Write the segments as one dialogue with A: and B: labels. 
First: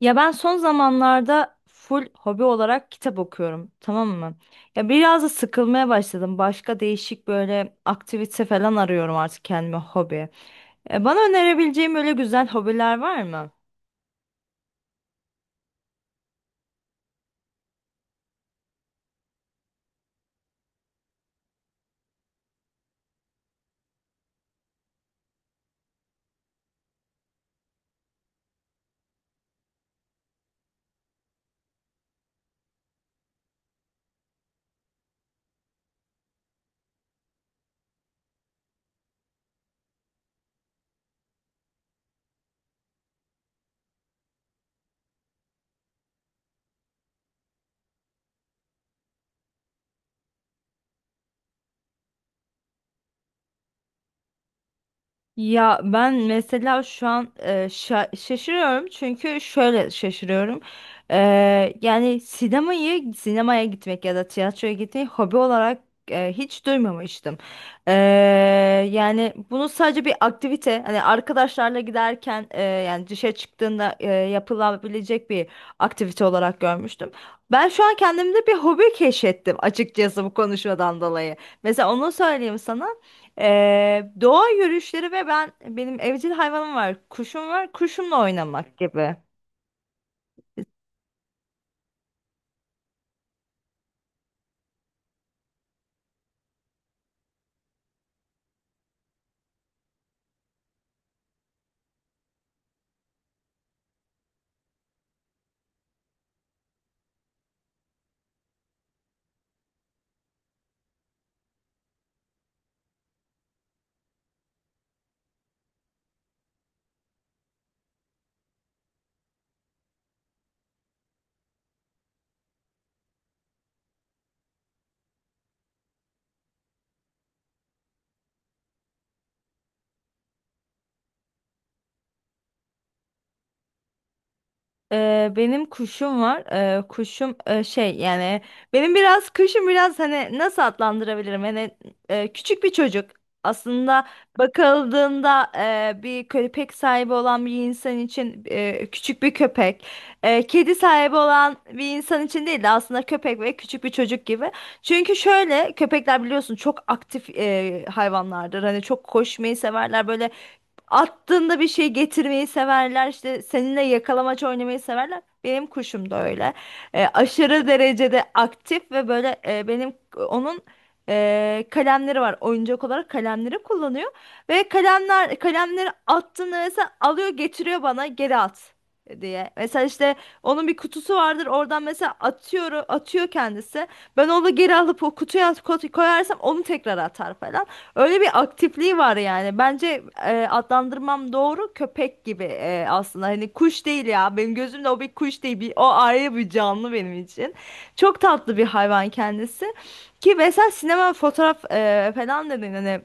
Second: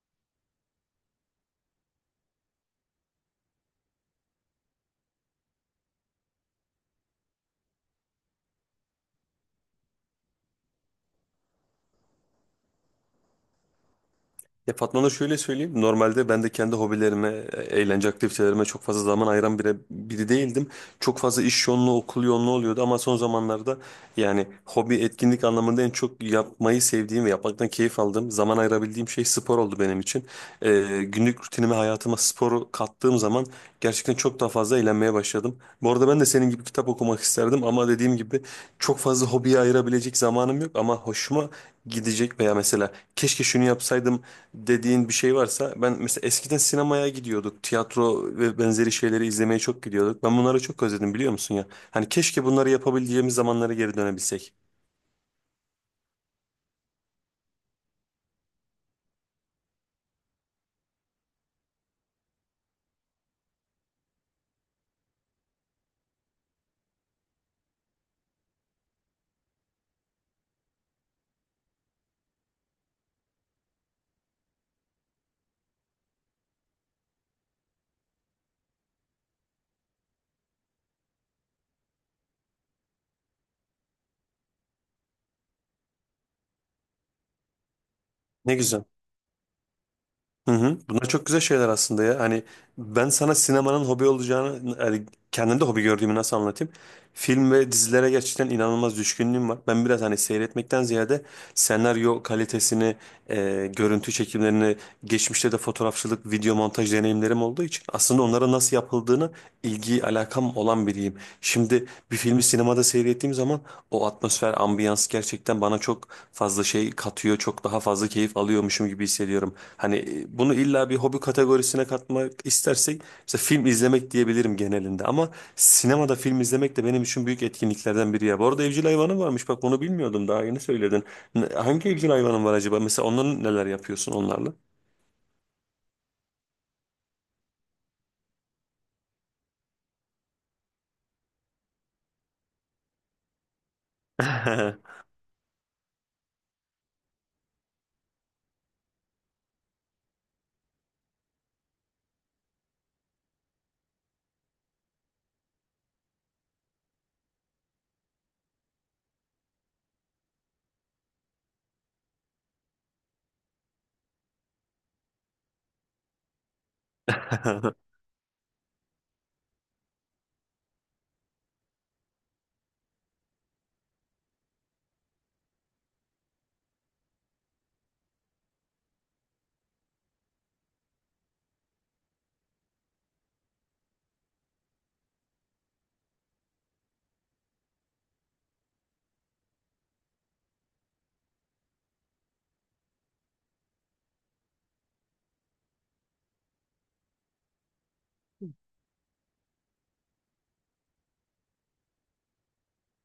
A: Ya ben son zamanlarda full hobi olarak kitap okuyorum, tamam mı? Ya biraz da sıkılmaya başladım. Başka değişik böyle aktivite falan arıyorum artık kendime hobi. Bana önerebileceğim öyle güzel hobiler var mı?
B: Ya Fatma Nur şöyle söyleyeyim. Normalde ben de kendi hobilerime, eğlence aktivitelerime çok fazla zaman ayıran biri değildim. Çok fazla iş yoğunluğu, okul yoğunluğu oluyordu ama son zamanlarda yani hobi etkinlik anlamında en çok yapmayı sevdiğim ve yapmaktan keyif aldığım, zaman ayırabildiğim şey spor oldu benim için. Günlük rutinime, hayatıma sporu kattığım zaman gerçekten çok daha fazla eğlenmeye başladım. Bu arada ben de senin gibi kitap okumak isterdim ama dediğim gibi çok fazla hobiye ayırabilecek zamanım yok ama hoşuma gidecek veya mesela keşke şunu yapsaydım dediğin bir şey varsa ben mesela eskiden sinemaya gidiyorduk. Tiyatro ve benzeri şeyleri izlemeye çok gidiyorduk. Ben bunları çok özledim biliyor musun ya? Hani keşke bunları yapabileceğimiz zamanlara geri dönebilsek.
A: Ya ben mesela şu an şaşırıyorum çünkü şöyle şaşırıyorum. E, Yani sinemaya gitmek ya da tiyatroya gitmeyi hobi olarak hiç duymamıştım. E, Yani bunu sadece bir aktivite, hani arkadaşlarla giderken, yani dışarı çıktığında yapılabilecek bir aktivite olarak görmüştüm. Ben şu an kendimde bir hobi keşfettim açıkçası, bu konuşmadan dolayı. Mesela onu söyleyeyim sana. Doğa yürüyüşleri ve benim evcil hayvanım var. Kuşum var. Kuşumla
B: Ne
A: oynamak
B: güzel.
A: gibi.
B: Hı hı. Bunlar çok güzel şeyler aslında ya. Hani ben sana sinemanın hobi olacağını, yani kendimde hobi gördüğümü nasıl anlatayım? Film ve dizilere gerçekten inanılmaz düşkünlüğüm var. Ben biraz hani seyretmekten ziyade senaryo kalitesini, görüntü çekimlerini, geçmişte de fotoğrafçılık, video montaj deneyimlerim olduğu için aslında onlara nasıl yapıldığını ilgi alakam olan biriyim. Şimdi bir filmi sinemada seyrettiğim zaman o atmosfer, ambiyans gerçekten bana çok fazla şey katıyor. Çok daha fazla keyif alıyormuşum gibi hissediyorum. Hani bunu illa bir hobi kategorisine katmak istersek mesela film izlemek diyebilirim genelinde. Ama sinemada film izlemek de benim için büyük etkinliklerden biri ya. Bu arada evcil hayvanın varmış. Bak onu bilmiyordum. Daha yeni söyledin. Hangi evcil hayvanın var acaba? Mesela onların neler yapıyorsun onlarla?
A: Benim kuşum var. Kuşum, şey, yani benim biraz kuşum biraz, hani nasıl adlandırabilirim? Hani küçük bir çocuk. Aslında bakıldığında, bir köpek sahibi olan bir insan için küçük bir köpek. Kedi sahibi olan bir insan için değil de aslında köpek ve küçük bir çocuk gibi. Çünkü şöyle, köpekler biliyorsun çok aktif hayvanlardır. Hani çok koşmayı severler, böyle attığında bir şey getirmeyi severler, işte seninle yakalamaç oynamayı severler. Benim kuşum da öyle. Aşırı derecede aktif ve böyle, benim onun kalemleri var. Oyuncak olarak kalemleri kullanıyor ve kalemleri attığında mesela alıyor, getiriyor bana, geri at diye. Mesela işte onun bir kutusu vardır. Oradan mesela atıyor atıyor kendisi. Ben onu geri alıp o kutuya koyarsam onu tekrar atar falan. Öyle bir aktifliği var yani. Bence adlandırmam doğru, köpek gibi aslında. Hani kuş değil ya. Benim gözümde o bir kuş değil. Bir, o ayrı bir canlı benim için. Çok tatlı bir hayvan kendisi. Ki mesela sinema, fotoğraf falan dedin, hani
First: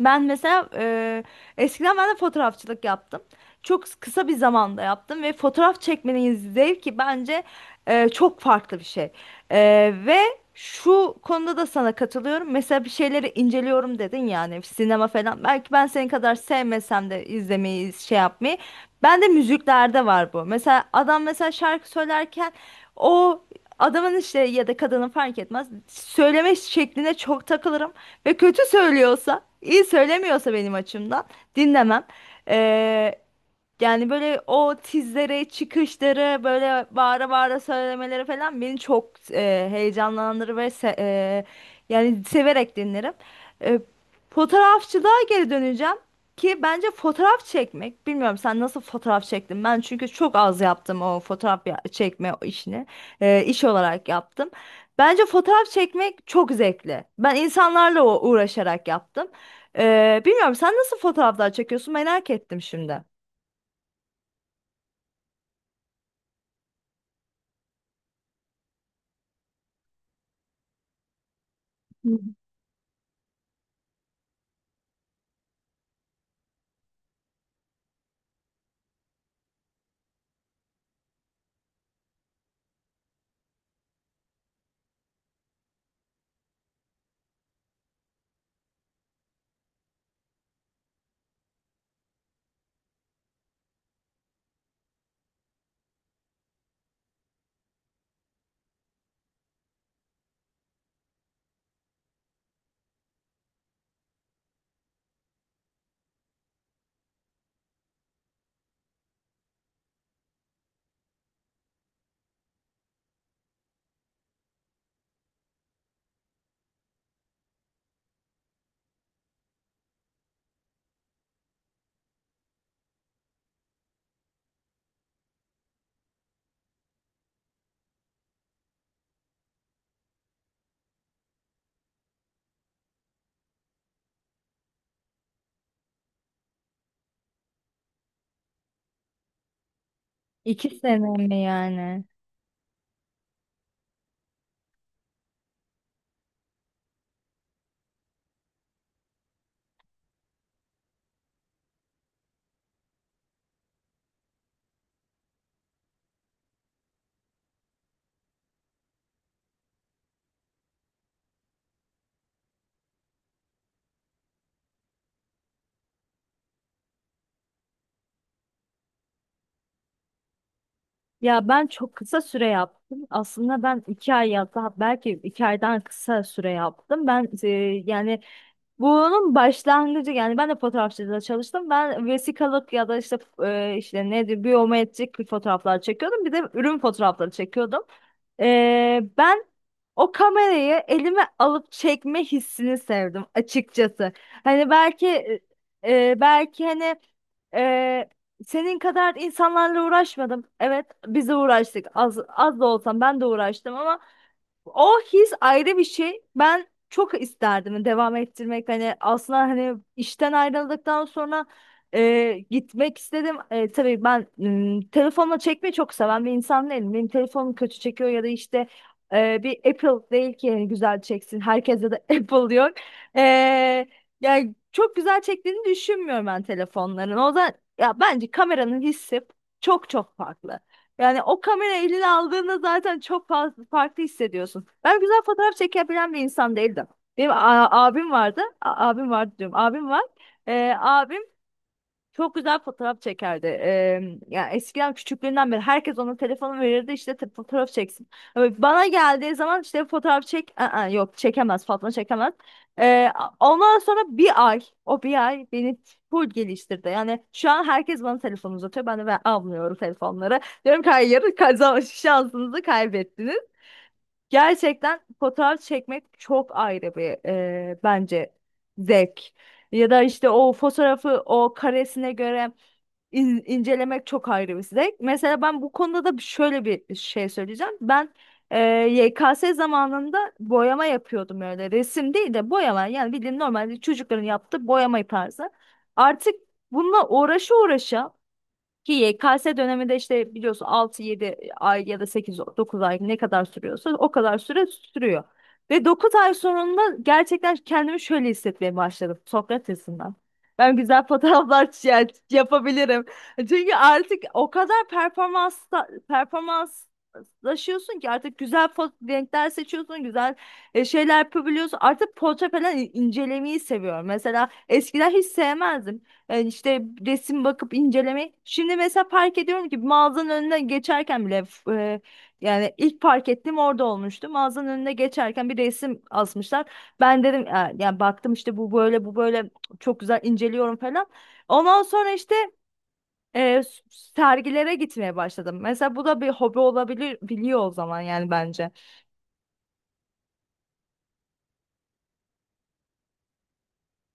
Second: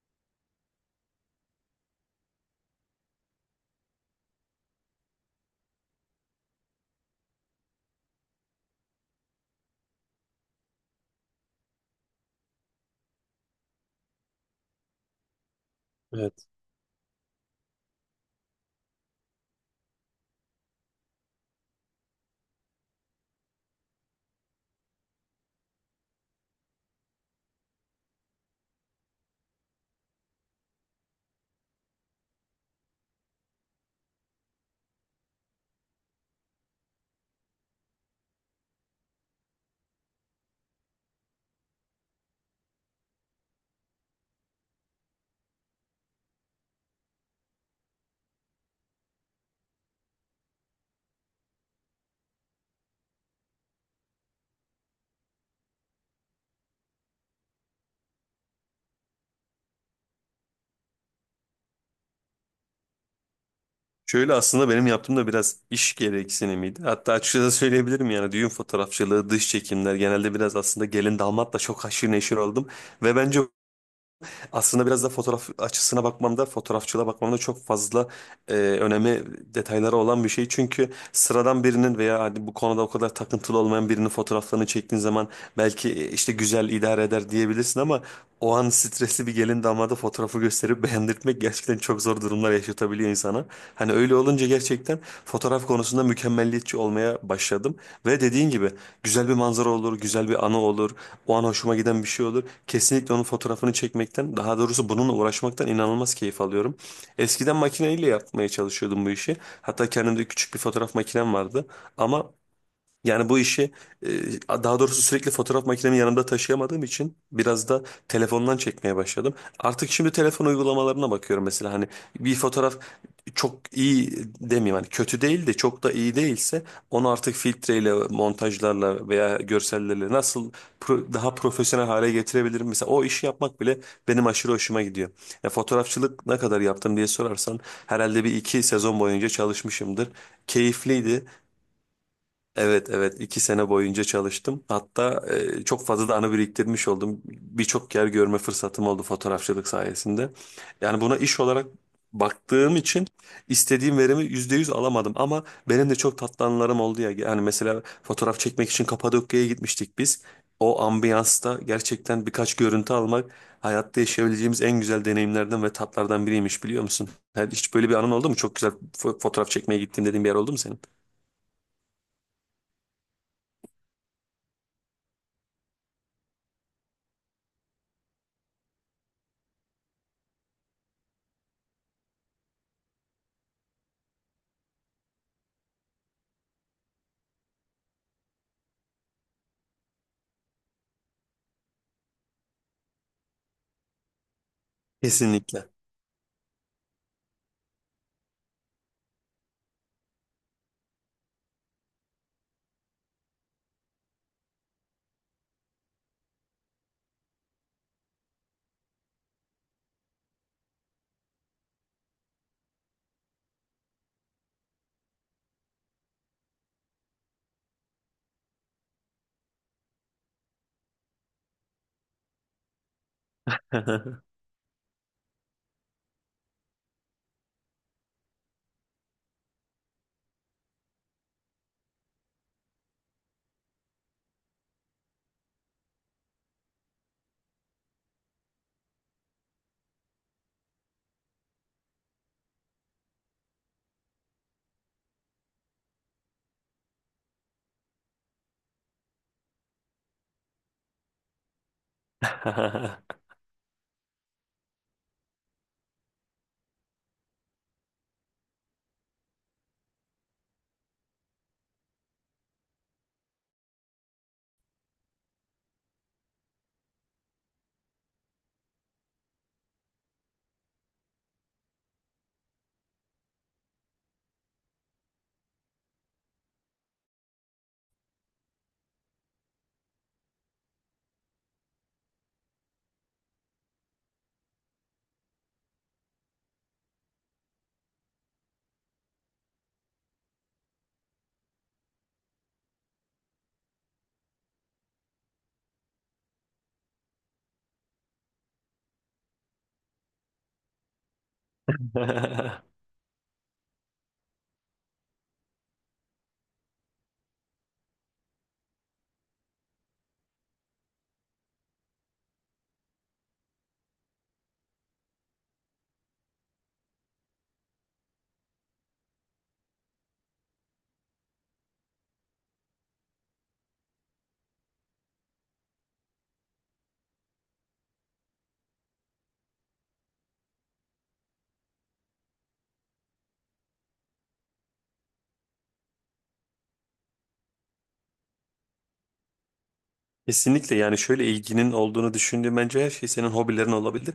A: ben mesela, eskiden ben de fotoğrafçılık yaptım. Çok kısa bir zamanda yaptım ve fotoğraf çekmenin zevki bence çok farklı bir şey. E, ve şu konuda da sana katılıyorum. Mesela bir şeyleri inceliyorum dedin yani, sinema falan. Belki ben senin kadar
B: Evet.
A: sevmesem de izlemeyi, şey yapmayı. Ben de müziklerde var bu. Mesela adam mesela şarkı söylerken o adamın işte ya da kadının, fark etmez, söyleme şekline çok takılırım ve kötü söylüyorsa, iyi söylemiyorsa benim açımdan dinlemem. Ee, Yani böyle o tizleri, çıkışları, böyle bağıra bağıra söylemeleri falan beni çok heyecanlandırır ve yani severek dinlerim. E, Fotoğrafçılığa geri döneceğim, ki bence fotoğraf çekmek, bilmiyorum sen nasıl fotoğraf çektin? Ben çünkü çok az yaptım o fotoğraf çekme işini, iş olarak yaptım. Bence fotoğraf çekmek çok zevkli. Ben insanlarla uğraşarak yaptım. Bilmiyorum sen nasıl fotoğraflar çekiyorsun, merak ettim şimdi.
B: Şöyle aslında benim yaptığım da biraz iş gereksinimiydi. Hatta açıkçası söyleyebilirim yani düğün fotoğrafçılığı, dış çekimler genelde biraz aslında gelin damatla çok haşır neşir oldum. Ve bence aslında biraz da fotoğraf açısına bakmamda, fotoğrafçılığa bakmamda çok fazla önemi, detayları olan bir şey. Çünkü sıradan birinin veya hani bu konuda o kadar takıntılı olmayan birinin fotoğraflarını çektiğin zaman belki işte güzel idare eder diyebilirsin ama o an stresli bir gelin damada fotoğrafı gösterip beğendirtmek gerçekten çok zor durumlar yaşatabiliyor insana. Hani öyle olunca gerçekten fotoğraf konusunda mükemmelliyetçi olmaya başladım. Ve dediğin gibi güzel bir manzara olur, güzel bir anı olur, o an hoşuma giden bir şey olur. Kesinlikle onun fotoğrafını çekmekten, daha doğrusu bununla uğraşmaktan inanılmaz keyif alıyorum. Eskiden makineyle yapmaya çalışıyordum bu işi. Hatta kendimde küçük bir fotoğraf makinem vardı. Ama yani bu işi e, daha doğrusu sürekli fotoğraf makinemi yanımda taşıyamadığım için biraz da telefondan çekmeye başladım. Artık şimdi telefon uygulamalarına bakıyorum mesela hani bir fotoğraf çok iyi demeyeyim hani kötü değil de çok da iyi değilse onu artık filtreyle, montajlarla veya görsellerle nasıl daha profesyonel hale getirebilirim? Mesela o işi yapmak bile benim aşırı hoşuma gidiyor. Ya fotoğrafçılık ne kadar yaptım diye sorarsan herhalde bir iki sezon boyunca çalışmışımdır.
A: İki sene
B: Keyifliydi.
A: mi yani?
B: Evet evet, 2 sene boyunca çalıştım. Hatta çok fazla da anı biriktirmiş oldum. Birçok yer görme fırsatım oldu fotoğrafçılık sayesinde. Yani buna iş olarak baktığım için istediğim verimi %100 alamadım. Ama benim de çok tatlı anılarım oldu ya. Yani mesela fotoğraf çekmek için Kapadokya'ya gitmiştik biz. O ambiyansta gerçekten birkaç görüntü almak hayatta yaşayabileceğimiz en güzel deneyimlerden ve tatlardan biriymiş biliyor musun? Yani hiç böyle bir anın oldu mu? Çok güzel fotoğraf çekmeye gittim dediğin bir yer oldu mu senin?
A: Ya ben çok kısa süre yaptım. Aslında ben iki ay ya da belki iki aydan kısa süre yaptım. Ben, yani bunun başlangıcı, yani ben de fotoğrafçılıkta çalıştım. Ben vesikalık ya da işte işte nedir, biyometrik fotoğraflar çekiyordum. Bir de ürün fotoğrafları çekiyordum. Ben o kamerayı elime alıp çekme hissini sevdim açıkçası. Hani belki
B: Kesinlikle.
A: e, e, belki hani e, Senin kadar insanlarla uğraşmadım. Evet, biz de uğraştık. Az, az da olsam ben de uğraştım ama o his ayrı bir şey. Ben çok isterdim devam ettirmek. Hani aslında, hani işten ayrıldıktan sonra gitmek istedim. E, tabii ben telefonla çekmeyi çok seven bir insan değilim. Benim telefonum kötü çekiyor ya da işte, bir Apple değil ki yani güzel çeksin. Herkese de Apple diyor. E, Yani çok güzel çektiğini düşünmüyorum ben telefonların. O yüzden ya bence kameranın hissi çok çok farklı. Yani o kamera eline aldığında zaten çok fazla farklı hissediyorsun. Ben güzel fotoğraf çekebilen bir insan değildim. Benim abim vardı. Abim vardı diyorum. Abim var. Abim çok güzel fotoğraf çekerdi. Yani eskiden, küçüklüğünden beri herkes ona telefonu verirdi işte, fotoğraf çeksin. Ama bana geldiği zaman işte fotoğraf çek. Aa, yok, çekemez, Fatma çekemez. Eee, Ondan sonra bir ay, o bir ay beni full geliştirdi. Yani şu an herkes bana telefon uzatıyor. Ben almıyorum telefonları. Diyorum ki hayır, kazan şansınızı kaybettiniz. Gerçekten fotoğraf çekmek çok ayrı bir bence zevk. Ya da işte o fotoğrafı o karesine göre incelemek çok ayrı bir zevk. Mesela ben bu konuda da şöyle bir şey söyleyeceğim. E, YKS zamanında boyama yapıyordum öyle. Resim değil de boyama. Yani bildiğin normal çocukların yaptığı boyama tarzı. Artık bununla uğraşa uğraşa, ki YKS dönemi de işte biliyorsun, altı yedi ay ya da sekiz, dokuz ay, ne kadar sürüyorsa o kadar süre sürüyor. Ve 9 ay sonunda gerçekten kendimi şöyle hissetmeye başladım Sokrates'inden. Ben güzel fotoğraflar yapabilirim. Çünkü artık o kadar performans performanslaşıyorsun ki artık güzel renkler seçiyorsun, güzel şeyler yapabiliyorsun. Artık portre falan incelemeyi seviyorum. Mesela eskiden hiç sevmezdim. Yani işte resim bakıp incelemek. Şimdi mesela fark ediyorum ki mağazanın önüne geçerken bile yani ilk fark ettiğim orada olmuştu. Mağazanın önüne geçerken bir resim asmışlar. Ben dedim, yani baktım işte, bu böyle, bu böyle," çok güzel inceliyorum falan. Ondan sonra işte sergilere gitmeye başladım. Mesela bu da bir hobi olabilir, biliyor o zaman yani bence.
B: Kesinlikle yani şöyle ilginin olduğunu düşündüğüm bence her şey senin hobilerin olabilir.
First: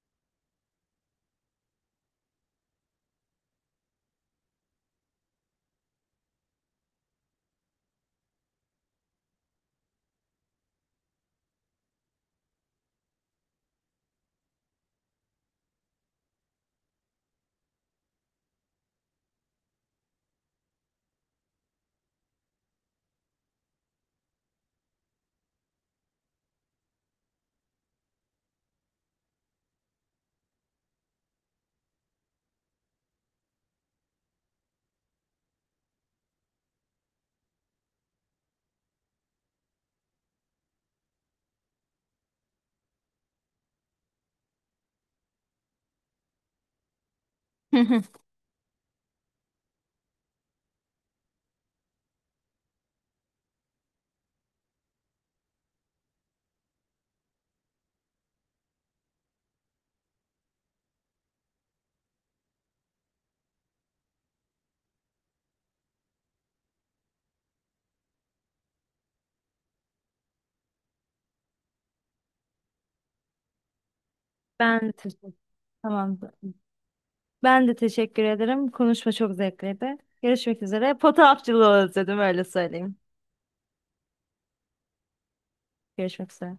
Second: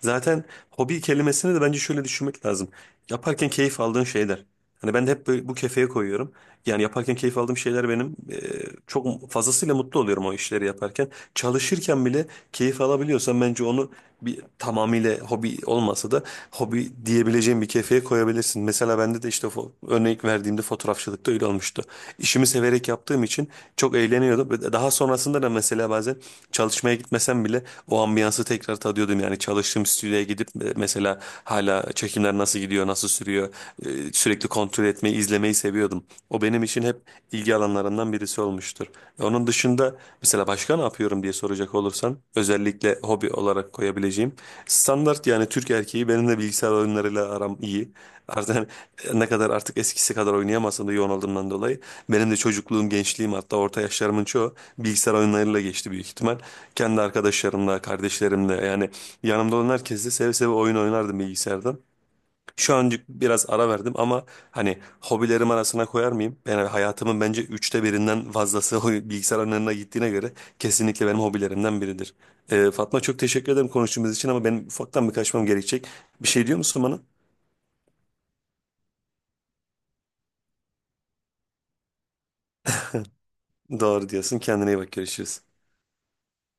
B: Zaten hobi kelimesini de bence şöyle düşünmek lazım. Yaparken keyif aldığın şeyler. Hani ben de hep böyle bu kefeye koyuyorum. Yani yaparken keyif aldığım şeyler benim çok fazlasıyla mutlu oluyorum o işleri yaparken. Çalışırken bile keyif alabiliyorsam bence onu bir tamamıyla hobi olmasa da hobi diyebileceğim bir kefeye koyabilirsin. Mesela bende de işte örnek verdiğimde fotoğrafçılıkta öyle olmuştu. İşimi severek yaptığım için çok eğleniyordum. Ve daha sonrasında da mesela bazen çalışmaya gitmesem bile o ambiyansı tekrar tadıyordum. Yani çalıştığım stüdyoya gidip mesela hala çekimler nasıl gidiyor, nasıl sürüyor sürekli kontrol etmeyi, izlemeyi seviyordum. O benim için hep ilgi alanlarından birisi olmuştur. Onun dışında mesela başka ne yapıyorum diye soracak olursan özellikle hobi olarak koyabileceğim standart yani Türk erkeği benim de bilgisayar oyunlarıyla aram
A: Hı
B: iyi.
A: hı.
B: Artık ne kadar artık eskisi kadar oynayamasam da yoğun olduğumdan dolayı benim de çocukluğum, gençliğim hatta orta yaşlarımın çoğu bilgisayar oyunlarıyla geçti büyük ihtimal. Kendi arkadaşlarımla, kardeşlerimle yani yanımda olan herkesle seve seve oyun oynardım bilgisayardan. Şu an biraz ara verdim ama hani hobilerim arasına koyar mıyım? Yani hayatımın bence üçte birinden fazlası o bilgisayar önüne gittiğine göre kesinlikle benim hobilerimden biridir. Fatma çok teşekkür ederim konuştuğumuz için ama benim
A: Ben de
B: ufaktan bir
A: teşekkür
B: kaçmam gerekecek.
A: Tamam.
B: Bir şey diyor musun bana?
A: Ben de teşekkür ederim. Konuşma çok zevkliydi. Görüşmek üzere. Fotoğrafçılığı özledim, öyle söyleyeyim.
B: Doğru diyorsun. Kendine iyi bak. Görüşürüz.
A: Görüşmek üzere.